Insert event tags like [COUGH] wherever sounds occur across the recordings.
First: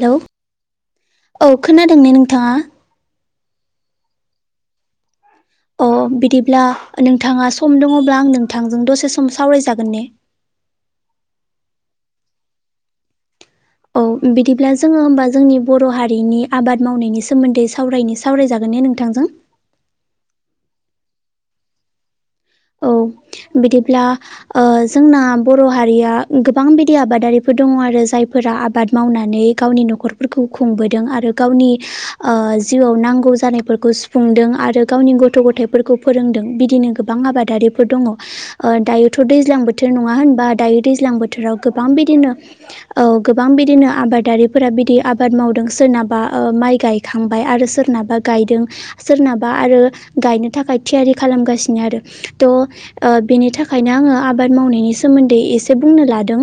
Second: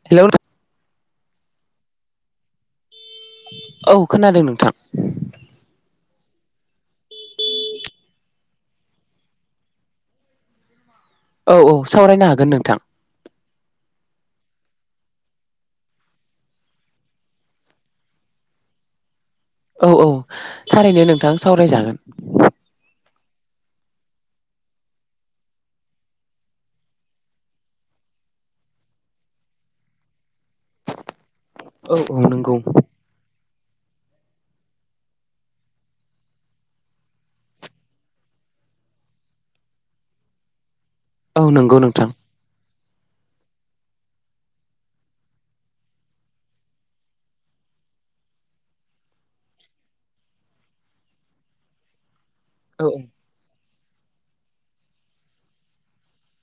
Hello औ खोनादों ने नोंथांङा? औ खोनादों नोंथां। अ बिदिब्ला नोंथांङा सम दंङब्ला आं नोंथांजों दसे सम सावरायजागोन ने? [INAUDIBLE] औ औ सावरायनो हागोन नोंथां औ बिदिब्ला जोंङो होमबा जोंनि बर' हारिनि आबाद मावनायनि सोमोन्दै सावरायनि सावरायजागोन ने नोंथांजों औ औ थारैनो नोंथां सावरायजागोन। औ बिदिब्ला ओ जोंना बर' हारिया गोबां बिदि आबादारिफोर दंङ आरो जाय फोरा आबाद मावनानै गावनि नख'र फोरखौ खुंबोदों आरो गावनि औ औ ओ नंगौ जिउआव नांगौ जानाय फोरखौ सुफुंदों आरो गावनि गथ' गथथायफोरखौ फोरोंदों बिदिनो गोबां आबाद दारिफोर दंङ दायोथ' दैजां बोथोर नंङा होनबा दायो दैज्लां औ बोथोराव नंगौ गोबां नोंथां बिदिनो औ गोबां बिदिनो आबादारिफोरा बिदि आबाद मावदों सोरनाबा ओ माइ गायखांबाय आरो सोर नाबा गायदों सोरनाबा आरो गायनो थाखाय थियारि खालामगासिनो आरो थ'ओ औ बिनि थाखाय ओंखायनो आंङो आबाद मावनायनि सोमोन्दै एसे बुंनो लादों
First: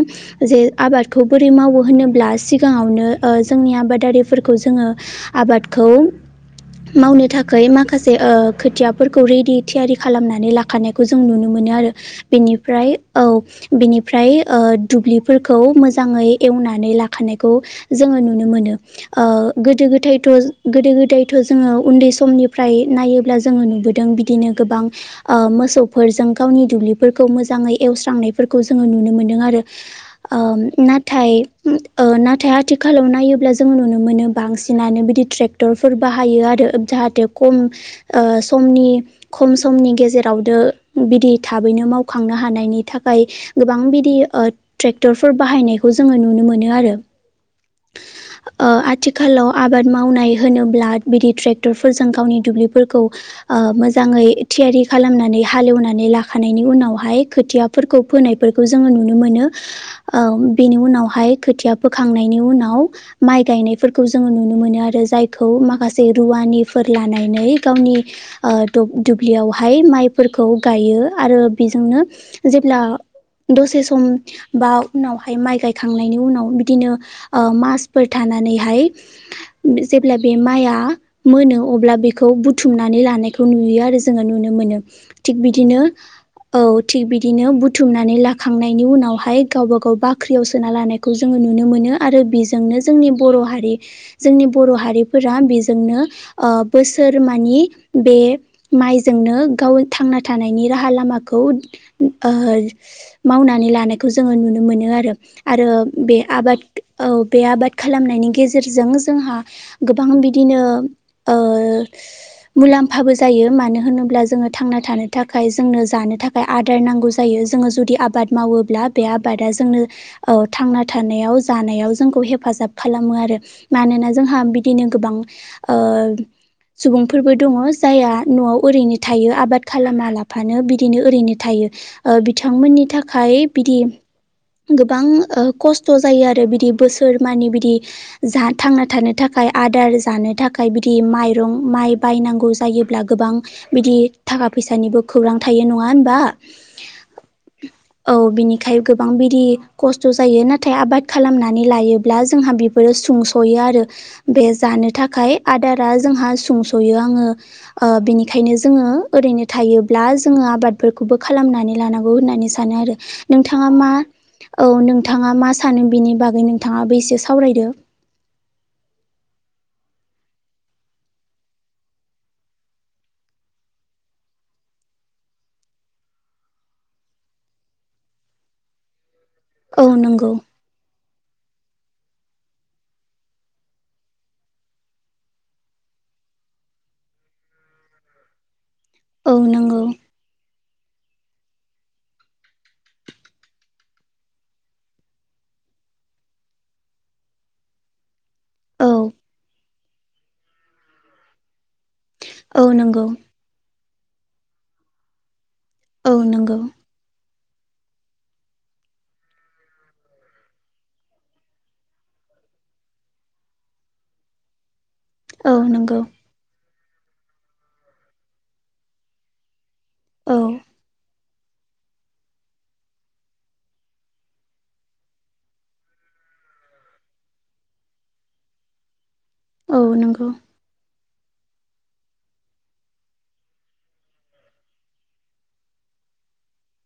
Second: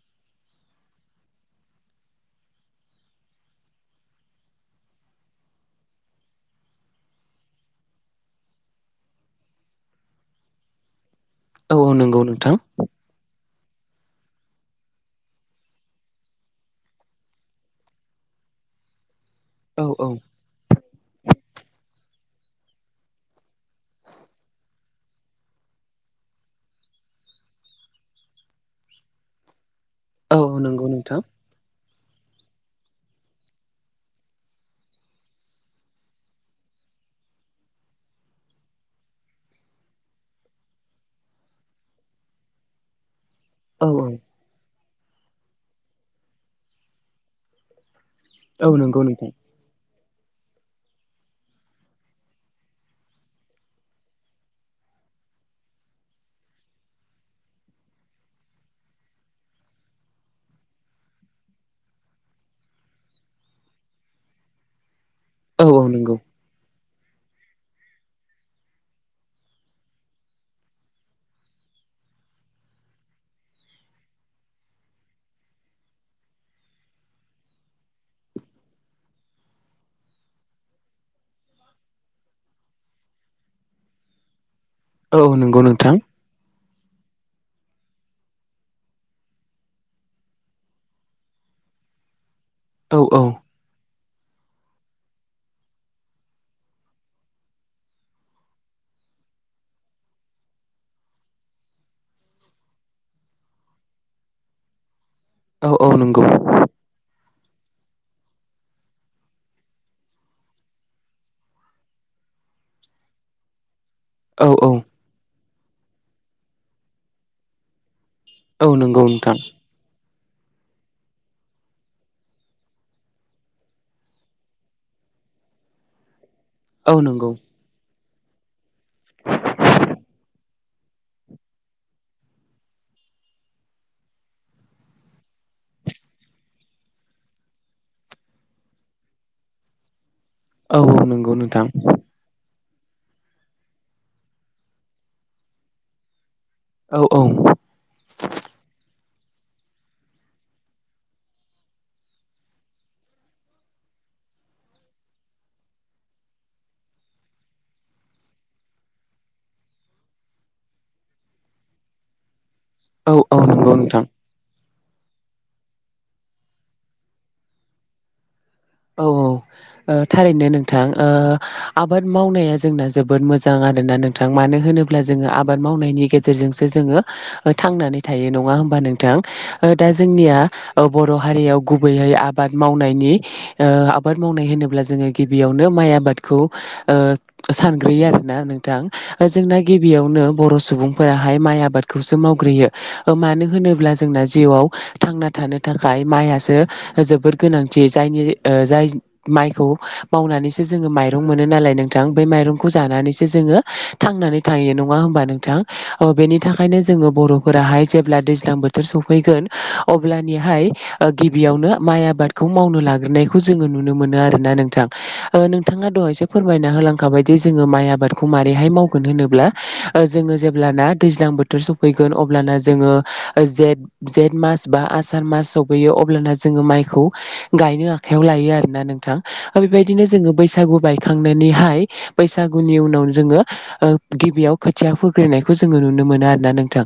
जे आबादखौ बोरै मावो होनोब्ला दा सिगांङावनो ओ जोंनि आबादारिफोरखौ जोंङो आबादखौ मावनो थाखाय माखासे ओ खोथियाफोरखौ रिडि थियारि खालामनानै ला खानायखौ जों नुनो मोनो औ औ आरो नंगौ नोंथां बेनिफ्राय औ बिनिफ्राय ओ दुब्लिफोरखौ मोजांङै एवनानै लाखानायखौ जोंङो नुनो मोनो। ओ गोदो औ औ गोथायथ' गोदो गोदायथ' जोंङो उन्दै स समनिफ्राय नायोब्ला जोंङो नुबोदों बिदिनो गोबां ओ मोसौफोरजों गावनि दुब्लिफोरखौ मोजांङै एवस्रांनायफोरखौ जोंङो नुनो मोनदों आरो ओ औ नंगौ नोंथां नाथाय ओ नाथाय आथिखालाव नायोब्ला जों नुनो मोनो बांसिनानो बिदि ट्रेक्टरफोर बाहायो आरो। जाहाथे खम ओ समनि खम समनि [UNINTELLIGIBLE] जेरावदो बिदि थाबैनो मावखांनो हानायनि थाखाय गोबां औ औ बिदि ओ ट्रेक्टरफोर बाहायनायखौ जोङो नुनो मोनो आरो। ओ औ नंगौ नोंथां आथिखालाव आबाद [UNINTELLIGIBLE] मावनाय होनोब्ला बिदि ट्रेक्टर फोरजों गावनि दुब्लिफोरखौ ओ मोजांङै थियारि खालामनानै हालेवनानै लाखानायनि उनावहाय खोथियाफोरखौ फोनायफोरखौ जोंङो नुनो मोनो। ओ बिनि उनावहाय खोथिया फोखांनायनि उनाव माइ गायनायफोरखौ जोंङो नुनो मोनो आरो जाय [UNINTELLIGIBLE] औ औ माखासे नंगौ रुवानिफोर लानानै गावनि ओ दुब -दुब्लियाव हाय माइफोरखौ गायो आरो बेजोंनो जेब्ला दसे सम बा उनावहाय माइ गायखांनायनि उनाव बिदिनो ओ मासफोर [UNINTELLIGIBLE] [UNINTELLIGIBLE] जेब्ला बे माया मोनो अब्ला बेखौ बुथुमनानै लानाय [UNINTELLIGIBLE] नुयो आरो जोंङो नुनो मोनो। औ थिग नंगौ बिदिनो नोंथां औ थिग बिदिनो बुथुमनानै लाखांनायनि उनावहाय गावबा- गाव बाख्रियाव सोना लानायखौ जोंङो नुनो मोनो आरो बिजोंनो औ जोंनि औ बर' हारि जोंनि बर' हारिफोरा बिजोंनो ओ बोसोर मानि बे माइ जोंनो गाव थांना थानायनि राहा लामाखौ ओ मावनानै लानायखौ जोंङो नुनो मोनो आरो। आरो औ औ बे नंगौ आबाद औ बे आबाद खालामनायनि गेजेरजों जोंहा गोबां बिदिनो ओ मुलाम्फाबो जायो मानो होनोब्ला औ जोङो औ थांना थानो थाखाय जोंनो जानो थाखाय आदार नांगौ जायो जोङो जुदि आबाद औ मावोब्ला नंगौ बे नोंथां आबादा जोंनो थांना थानायाव जानायाव जोंखौ हेफाजाब खालामो आरो। मानोना जोंहा बिदिनो गोबां ओ औ नंगौ सुबुंफोरबो दङ जायहा न'आव ओरैनो थायो आबाद खालामा लाफानो बिदिनो ओरैनो थायो बिथांमोननि थाखाय [UNINTELLIGIBLE] गोबां खस्थ' जायो आरो बिदि बोसोर मानि बिदि जा थांना थानो [UNINTELLIGIBLE] [UNINTELLIGIBLE] आदार जानो थाखाय औ बिदि औ नंगौ माइरं नोंथां माइ बायनांगौ जायोब्ला गोबां बिदि थाखा फैसानिबो खौरां थायो नङा होनबा? औ औ औ बिनिखाय [UNINTELLIGIBLE] [UNINTELLIGIBLE] बिदि खस्थ' जायो नाथाय आबाद खालामनानै लायोब्ला जोंहा बेफोरो सुंस'यो आरो। बे जानो थाखाय आदारा जोंहा सुंस'यो आङो ओ बिनि [UNINTELLIGIBLE] जोङो ओरैनो थायोब्ला जोङो आबादफोरखौबो खालामनानै लानांगौ होननानै। सानो आरो औ औ नोंथाङा नंगौ मा नोंथां औ नोंथाङा मा सानो बिनि बागै नोंथाङाबो एसे सावरायदो। औ औ। थारैनो नोंथां ओ आबाद मावनाया जोंना जोबोद मोजां आरोना नोंथां मानो [UNINTELLIGIBLE] होनोब्ला जोङो आबाद मावनायनि गेजेरजोंसो जोङो थांनानै थायो नङा होमबा नोंथां? औ दा नंगौ जोंनिया बर' हारियाव गुबैयै आबाद मावनायनि ओ आबाद मावनाय होनोब्ला जोङो गिबियावनो माइ आबादखौ ओ सानग्रोयो आरोना [UNINTELLIGIBLE] [UNINTELLIGIBLE] औ जोंना नंगौ गिबियावनो बर' [UNINTELLIGIBLE] [UNINTELLIGIBLE] माइ आबादखौसो मावग्रोयो। मानो होनोब्ला जोंना जिउआव थांना थानो [UNINTELLIGIBLE] [UNINTELLIGIBLE] माइआसो जोबोर गोनांथि जायनि जाय औ माइखौ मावनानैसो जोङो माइरं मोनो नालाय [UNINTELLIGIBLE] [UNINTELLIGIBLE] बे औ माइरंखौ नंगौ जानानैसो जोङो थांनानै थायो नङा होमबा नोंथां? औ बेनि नंगौ थाखायनो जोङो बर' [UNINTELLIGIBLE] जेब्ला दैज्लां बोथोर सफैगोन अब्लानिहाय गिबियावनो माइ आबादखौ न'वाव मावनो लाग्रोनायखौ जों नुनो मोनो आरो नोंथां औ नोंथाङा नंगौ दहायसो फोरमायना होलां माबायदि जोङो माइ आबादखौ मारोरैहाय मावगोन होनोब्ला जोङो औ जेब्लाना दैज्लां [UNINTELLIGIBLE] [UNINTELLIGIBLE] सफैगोन अब्ला जोङो जेठ- जेठ मास बा आसार मास सफैयो अब्ला ना जों माइखौ गायनो आखाइयाव लायो आरोना नोंथां बे औ बायदिनो नंगौ जो बैसागु बाय खांनानैहाय बैसागुनि उनाव जोङो गिबियाव खोथिया फोग्रोननायखौ जोङो नुनो मोन आरोना नोंथां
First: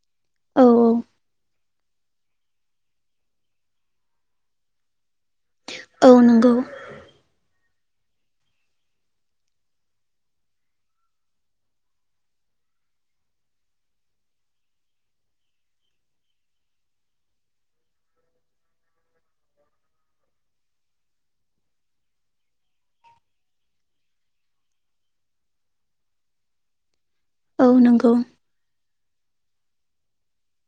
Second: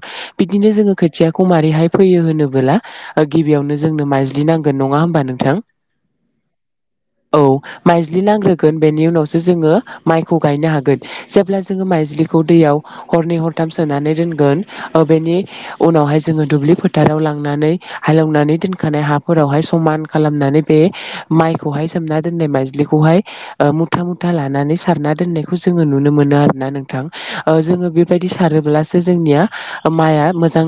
औ बिदिनो औ जोङो खोथियाखौ मारैहाय फैयो होनोबोला गिबियावनो जोंनो माइ ज्लि नांगोन नङा होमबा नोंथां? औ नंगौ। औ माइज्लि लांग्रोगोन बेनि उनावसो जोङो माइखौ गायनो हागोन जेब्ला जोङो माइज्लिखौ दैयाव हरनै हरथाम सोनानै दोनगोन बेनि उनावहाय जोङो दुब्लि फोथाराव लांनानै हालेवनानै दोनखानाय हाफोरावहाय समान खालामनानै बे माइखौहाय सोमना दोननाय माइज्लिखौहाय मुथा मुथा लानानै सारना दोननायखौ जों जोङो नुनो मोनो आरोना नोंथां औ जोङो नंगौ बेबायदि सारोब्ला जोंनिया माइआ मोजां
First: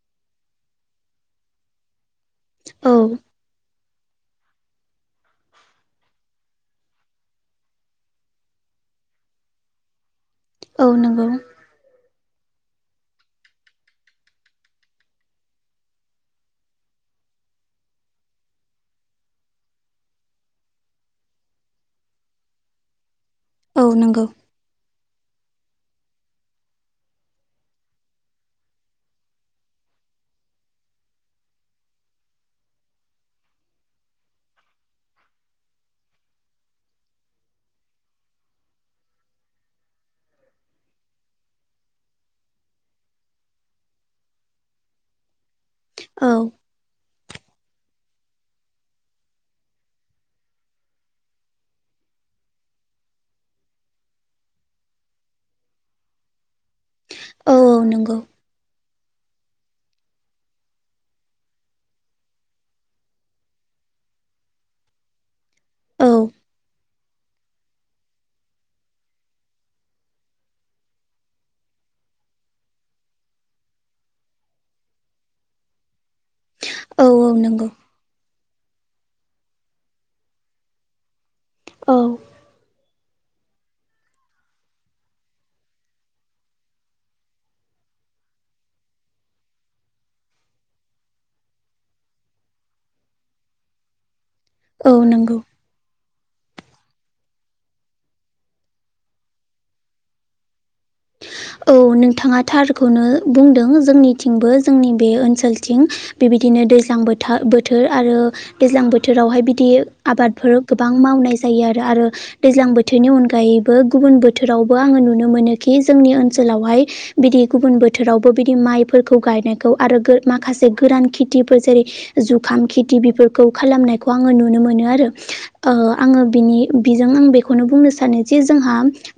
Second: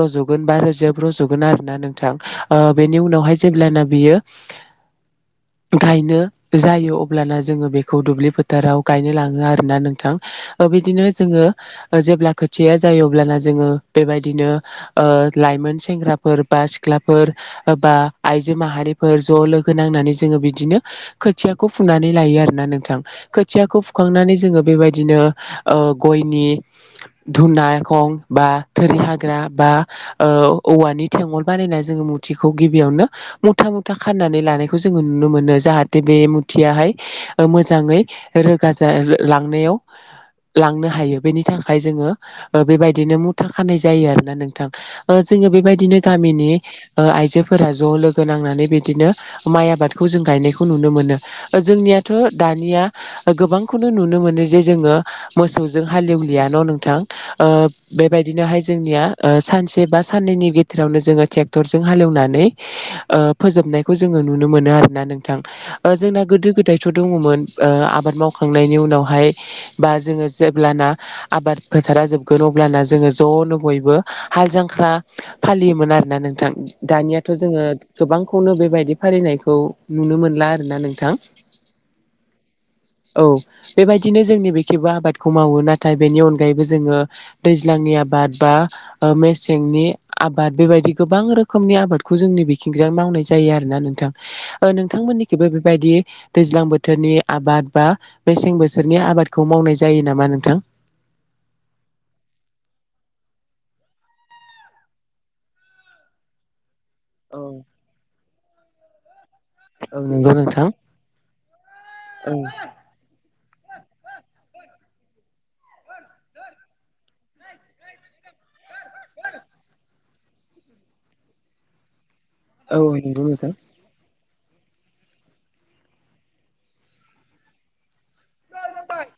रज'गोन बा रोजोब रज'गोन आरो ना नोंथां बेनि औ उनावहाय जेब्लाना बियो [INAUDIBLE] गायनो जायो अब्लाना जोङो बेखौ दुब्लि फोथाराव गायनो लाङो आरोना नोंथां औ बिदिनो नंगौ जोङो जेब्ला खो थिया जायो अब्लाना जोङो बेबायदिनो ओ लाइमोन सेंग्राफोर बा सिख्लाफोर बा आइजो माहारि फोर ज' लोगो नांनानै जोङो बिदिनो खोथियाखौ फुनानै लायो आरोना नोंथां खोथियाखौ औ नंगौ फुखांनानै जोङो बे बायदिनो ओ गयनि धुनाखं बा थोरि हाग्रा बा ओ औवानि थेंगल बानायना जोङो थिखौ गिबियावनो मुथा मुथा खाननानै लानायखौ जोङो नुनो मोनो जाहाथे बे मुथियाहाय ओ मोजाङै रो गाजा लांनायाव लांनो हायो बेनि थाखाय जोङो ओ बेबायदिनो मुथा खानाय जायो आरोना नोंथां जोङो बेबायदि दिनो औ गामिनि आइजोफोरा ज लोगो गो नांनानै बिदिनो माइ आबादखौ जों गायनायखौ नुनो मोनो ओ जोंनियाथ दानिया गोबांखौनो नुनो मोनो जे जोङो मोसौजों हालेवलिया न नोंथां ओ औ औ नंगौ बेबायदिनोहाय जोंनिया ओ सानसे बा साननैनि गेजेरावनो जोङो ट्रेक्टरजों हालेवनानै ओ फोजोबनायखौ जोङो नुनो मोनो आरोना नोंथां औ जोंना गोदो गोदाय थ दङमोन ओ आबाद मावखांनायनि उनावहाय बा जोङो जेब्लाना आबाद फोथार जोबगोन अब्लाना जोङो जनो बयबो हाल जांख्रा फालियोमोन आरो ना नोंथां औ दानियाथ औ जोङो नंगौ गोबांखौनो बेबायदि फालिनायखौ नुनो मोनला आरोना नोंथां औ औ बेबायदिनो जोंनि बेखैबो आबादखौ मावो नाथाय बेनि अनगायैबो जोङो दैज्लांनि आबाद बा ओ मेसेंनि आबाद बेबायदि गोबां रोखोमनि आबादखौ जोंनि बिखिंजा मावनाय जायो आरो ना नोंथां ओ औ नोंथां नंगौ मोननिखिबो बेबायदि दैज्लां बोथोरनि आबाद बा मेसें बोथोरनि आबादखौ मावनाय जायो नामा नोंथां [INAUDIBLE] औ नोंथाङा थारखौनो बुंदों जोंनिथिंबो जोंनि बे ओनसोलथिं बिदि बिदिनो दैज्लां बोथा औ बोथोर आरो दैज्लां बोथोर बोथोरावहाय बिदि औ नंगौ आबादफोर नोंथां गोबां मावनाय जायो आरो आरो औ दैज्लां बोथोरनि अनगायै गुबुन बोथोरावबो आङो नुनो मोनोखि जोंनि ओनसोल ओनसोलावहाय बिदि गुबुन बोथोरावबो बिदि माइफोरखौ गायनायखौ आरो गो माखासे गोरान खि जेरै जुखाम औ नंगौ खेथिफोरखौ नोंथां खालामनाय आङो नुनो मोनो आरो आङो बिनि बिजों आं बेखौनो बुंनो सानो जे जोंहा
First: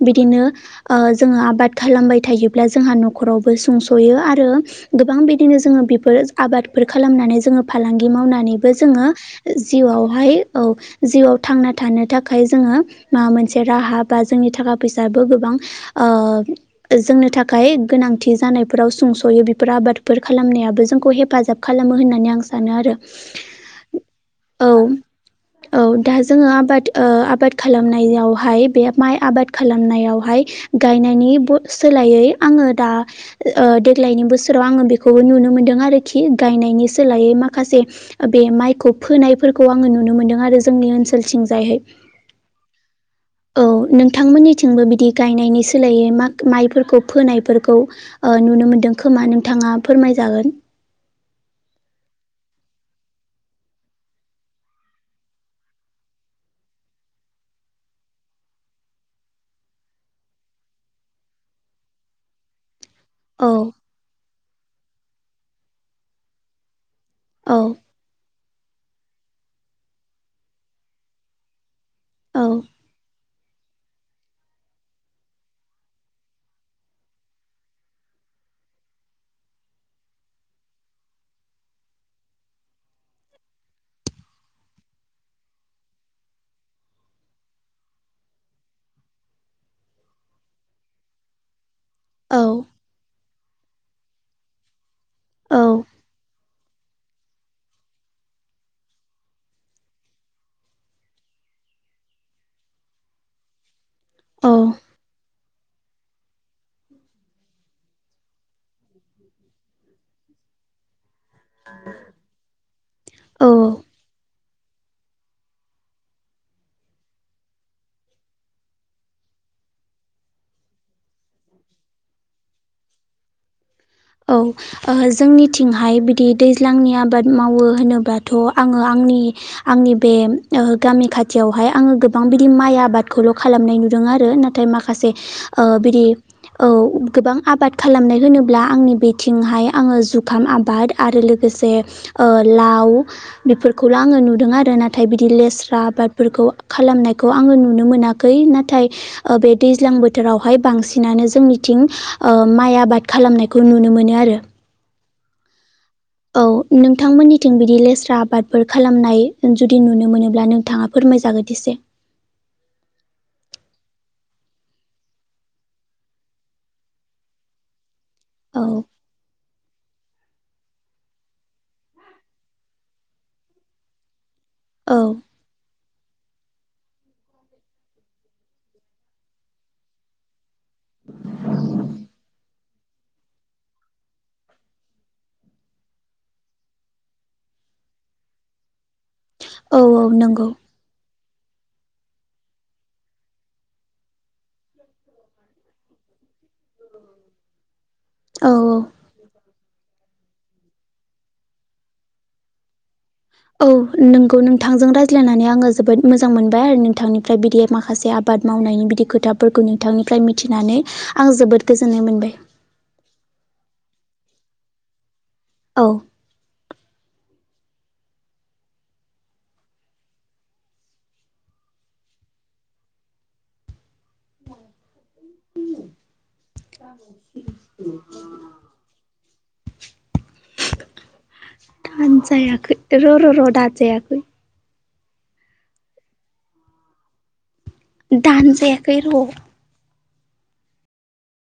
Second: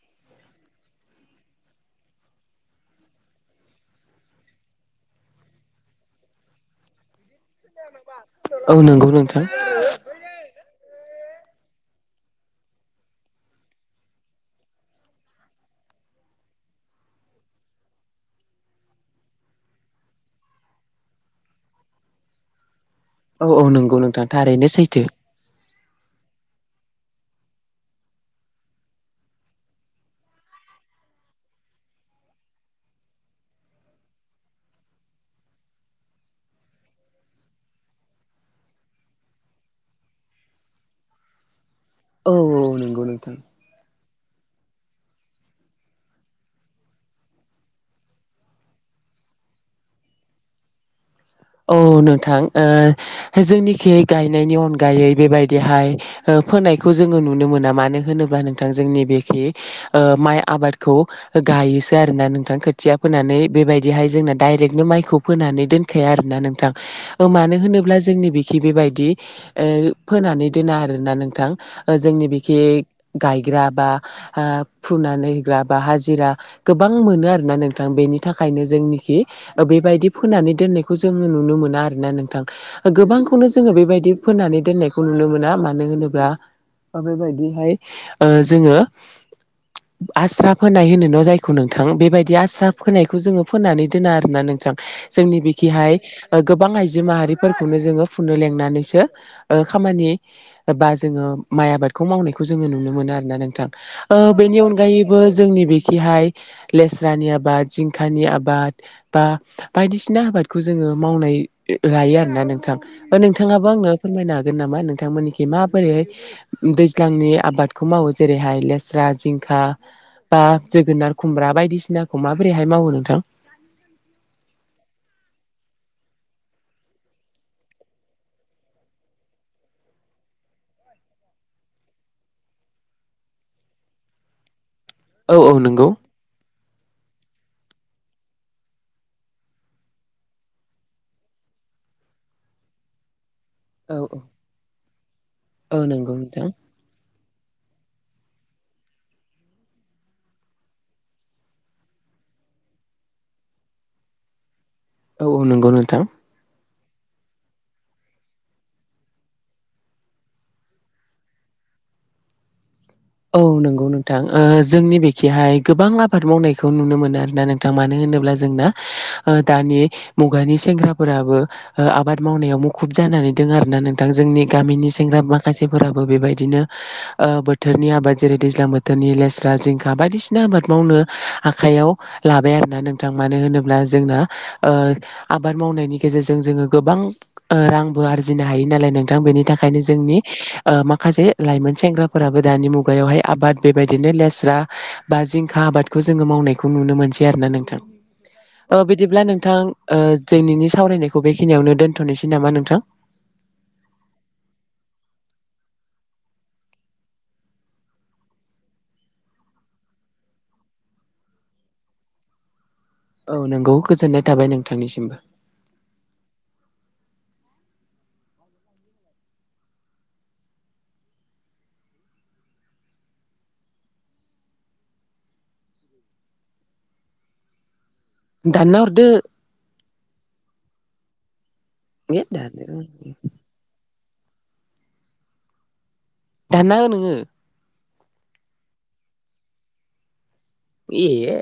बिदिनो ओ जोङो आबाद खालामबाय थायोब्ला जोंहा नखरावबो सुंसयो आरो गोबां बिदिनो जोङो बेफोर आबाद बेफार खालामनानै जोङो फालांगि मावनानैबो औ जोङो नंगौ नोंथां जिउआवहाय औ जिउआव थांना थानो थाखाय जोङो माबा मोनसे राहा बा जोंनि थाखा फैसाबो गोबां ओ जोंनो थाखाय गोनांथि जानायफोराव सुंसयो बेफोर आबादफोर खालामनायाबो जोंखौ हेफाजाब खालाम खालामो होननानै आं सानो आरो। औ औ नोंगौ नोंथां थारैनो औ सैथो। औ दा जोङो आबाद ओ आबाद खालामनायावहाय बे माइ आबाद खालामनायावहाय गायनायनि ब सोलायै आङो दा ओ देग्लायनि बोसोराव आङो बेखौबो नुनो मोनदों आरोखि गायनाय नि सोलायै माखासे बे माइखौ फोनायफोरखौ आङो नुनो मोनदों आरो जोंनि ओनसोलथिं जायहाय। औ औ नोंगौ नोंथां। नोंथांमोननिथिंबो बिदि गायनायनि सोलायै मा माइफोरखौ फोनायफोरखौ ओ नुनो मोनदों खोमा नोंथाङा फोरमायजागोन। [INAUDIBLE] औ नोंथां ओ जोंनिखै गायनायनि अनगायै बेबायदिहाय ओ फोनायखौ जोङो नुनो मोना मानो होनोब्ला नोंथां जोंनि बेखि ओ माइ आबादखौ गायोसो आरो ना नोंथां खोथिया फोनानै औ बेबायदिहाय जोंना दडाइरेक्टनो माइखौ फोनानै दोनखाया आरोना नोंथां। मानो औ होनोब्ला जोंनि बिखि बेबायदि ओ फोनानै दोना आरोना नोंथां। जोंनि औ बिखि गायग्रा बा ओ फुनानै होग्रा बा हाजिरा गोबां मोनो आरो ना नोंथां बे थाखायनो जोंनिखि ओ बेबायदि फोननानै दोननाय खौ जोङो नुनो मोना आरोना नोंथां गोबांखौनो जोङो बेबायदि फोननानै दोननायखौ नुनो मोना मानो होनोब्ला बेबायदिहाय ओ जोङो आस्रा फोनाय होनोन' जायखौ नों थां बेबायदि आसस्रा फोनायखौ जोङो फोननानै दोना आरोना नोंथां जोंनि बे औ जो माहारिफोरखौनो जोङो फुननो लेंनानैसो ओ खामानि बा जोङो माइ आबाद। खौ मावनायखौ जोङो नुनो मोनो आरोना नोंथां। ओ बेनि औ अनगायैबो जोंनि बेखिहाय लेस्रानि आबाद जिंखानि आबाद। बा बायदिसिना आबाद। खौ जोङो मावनाय लायो आरोना नोंथां नोंथाङाबो औ आंनो फोरमायना गोन नामा नोंथांमोनिखि माबोरैहाय दैज्लांनि आबादखौ मावो जेरैहाय लेस्रा जिंखा बा जोगोनार खुमब्रा बायदिसिनाखौ माबोरैहाय मावो नोंथां। औ ओ जोंनिथिंहाय बिदि दैज्लांनि आबाद मावो होनोबाथ' आङो आंनि आंनि बे ओ गामि खाथियावहाय आङो गोबां बिदि माइ आबादखौल' खालामनाय नुदों। दों आरो नाथाय माखासे औ औ ओ नंगौ। बिदि औ गोबां आबाद खालामनाय होनो ब्ला आंनि बिथिंहाय आङो जुखाम आबाद आरो लोगोसे ओ लाव बेफोरखौल' औ आङो औ नुदों आरो नाथाय बिदि औ लेस्रा नंगौ आबादफोरखौ नोंथां खालामनाय खौ आङो नुनो मोनाखै नाथाय ओ बे दैज्लां बोथोरावहाय बांसिनानो जोंनिथिं ओ माइ आबाद खालामनायखौ नुनो मोनो आरो। औ औ नंगौ नोंथां। औ नोंथांमोननिथिं बिदि लेस्रा आबादफोर खालामनाय जुदि नुनो मोनोब्ला नोंथाङा फोर [UNINTELLIGIBLE] औ नंगौ नोंथां ओ जोंनि बेखिहाय गोबां आबाद मावनायखौ नुनो मोनो आरोना नोंथां मानो होनो ब्ला औ जोंना ओ दानि मु गानि सेंग्राफोराबो आबाद मावनायाव मुखुब जानानै दं आरोना नोंथां जोंनि गामिनि औ सेंग्रा माखासेफोराबो बेबायदिनो ओ बोथोर थोरनि आबाद जेरै दैज्लां बोथोरनि लेस्रा जिंखा बायदिसिना आबाद। मावनो आखायाव लाबाय आरोना नोंथां। मानो होनोब्ला जोंना ओ आबाद मावनायनि गेजेरजों जोङो गोबां ओ रांबो आरजिनो हायोनालाय नोंथां बेनि थाखायनो औ औ जोंनि नंगौ ओ माखासे लाइमोन सेंग्राफोराबो दानि मुगायावहाय आबाद बेबायदिनो लेस रा बा जिंखा आबादखौ जोङो मावनायखौ नुनो मोनसै आरो ना नोंथां। औ औ ओ बिदिब्ला नोंथां ओ दिनैनि सावरायनायखौ बेखिनियावनो दोनथ'नोसै नामा नोंथां? औ नोंगौ नोंथांजों रायज्लायनानै आङो जोबोद मोजां मोनबाय आरो नोंथांनिफ्राय बिदि माखासे आबाद मावनायनि बिदि खोथाफोरखौ नोंथांनिफ्राय मिथिनानै आं जोबोद गोजोननाय मोनबाय। औ नोंगौ गोजोननाय थाबाय नोंथांनिसिमबो। औ [INAUDIBLE] दाननाहरदो। दानो दानजायाखै र' र' र' दान जायाखै। दानना हो नोङो। दानजायाखै र'। एह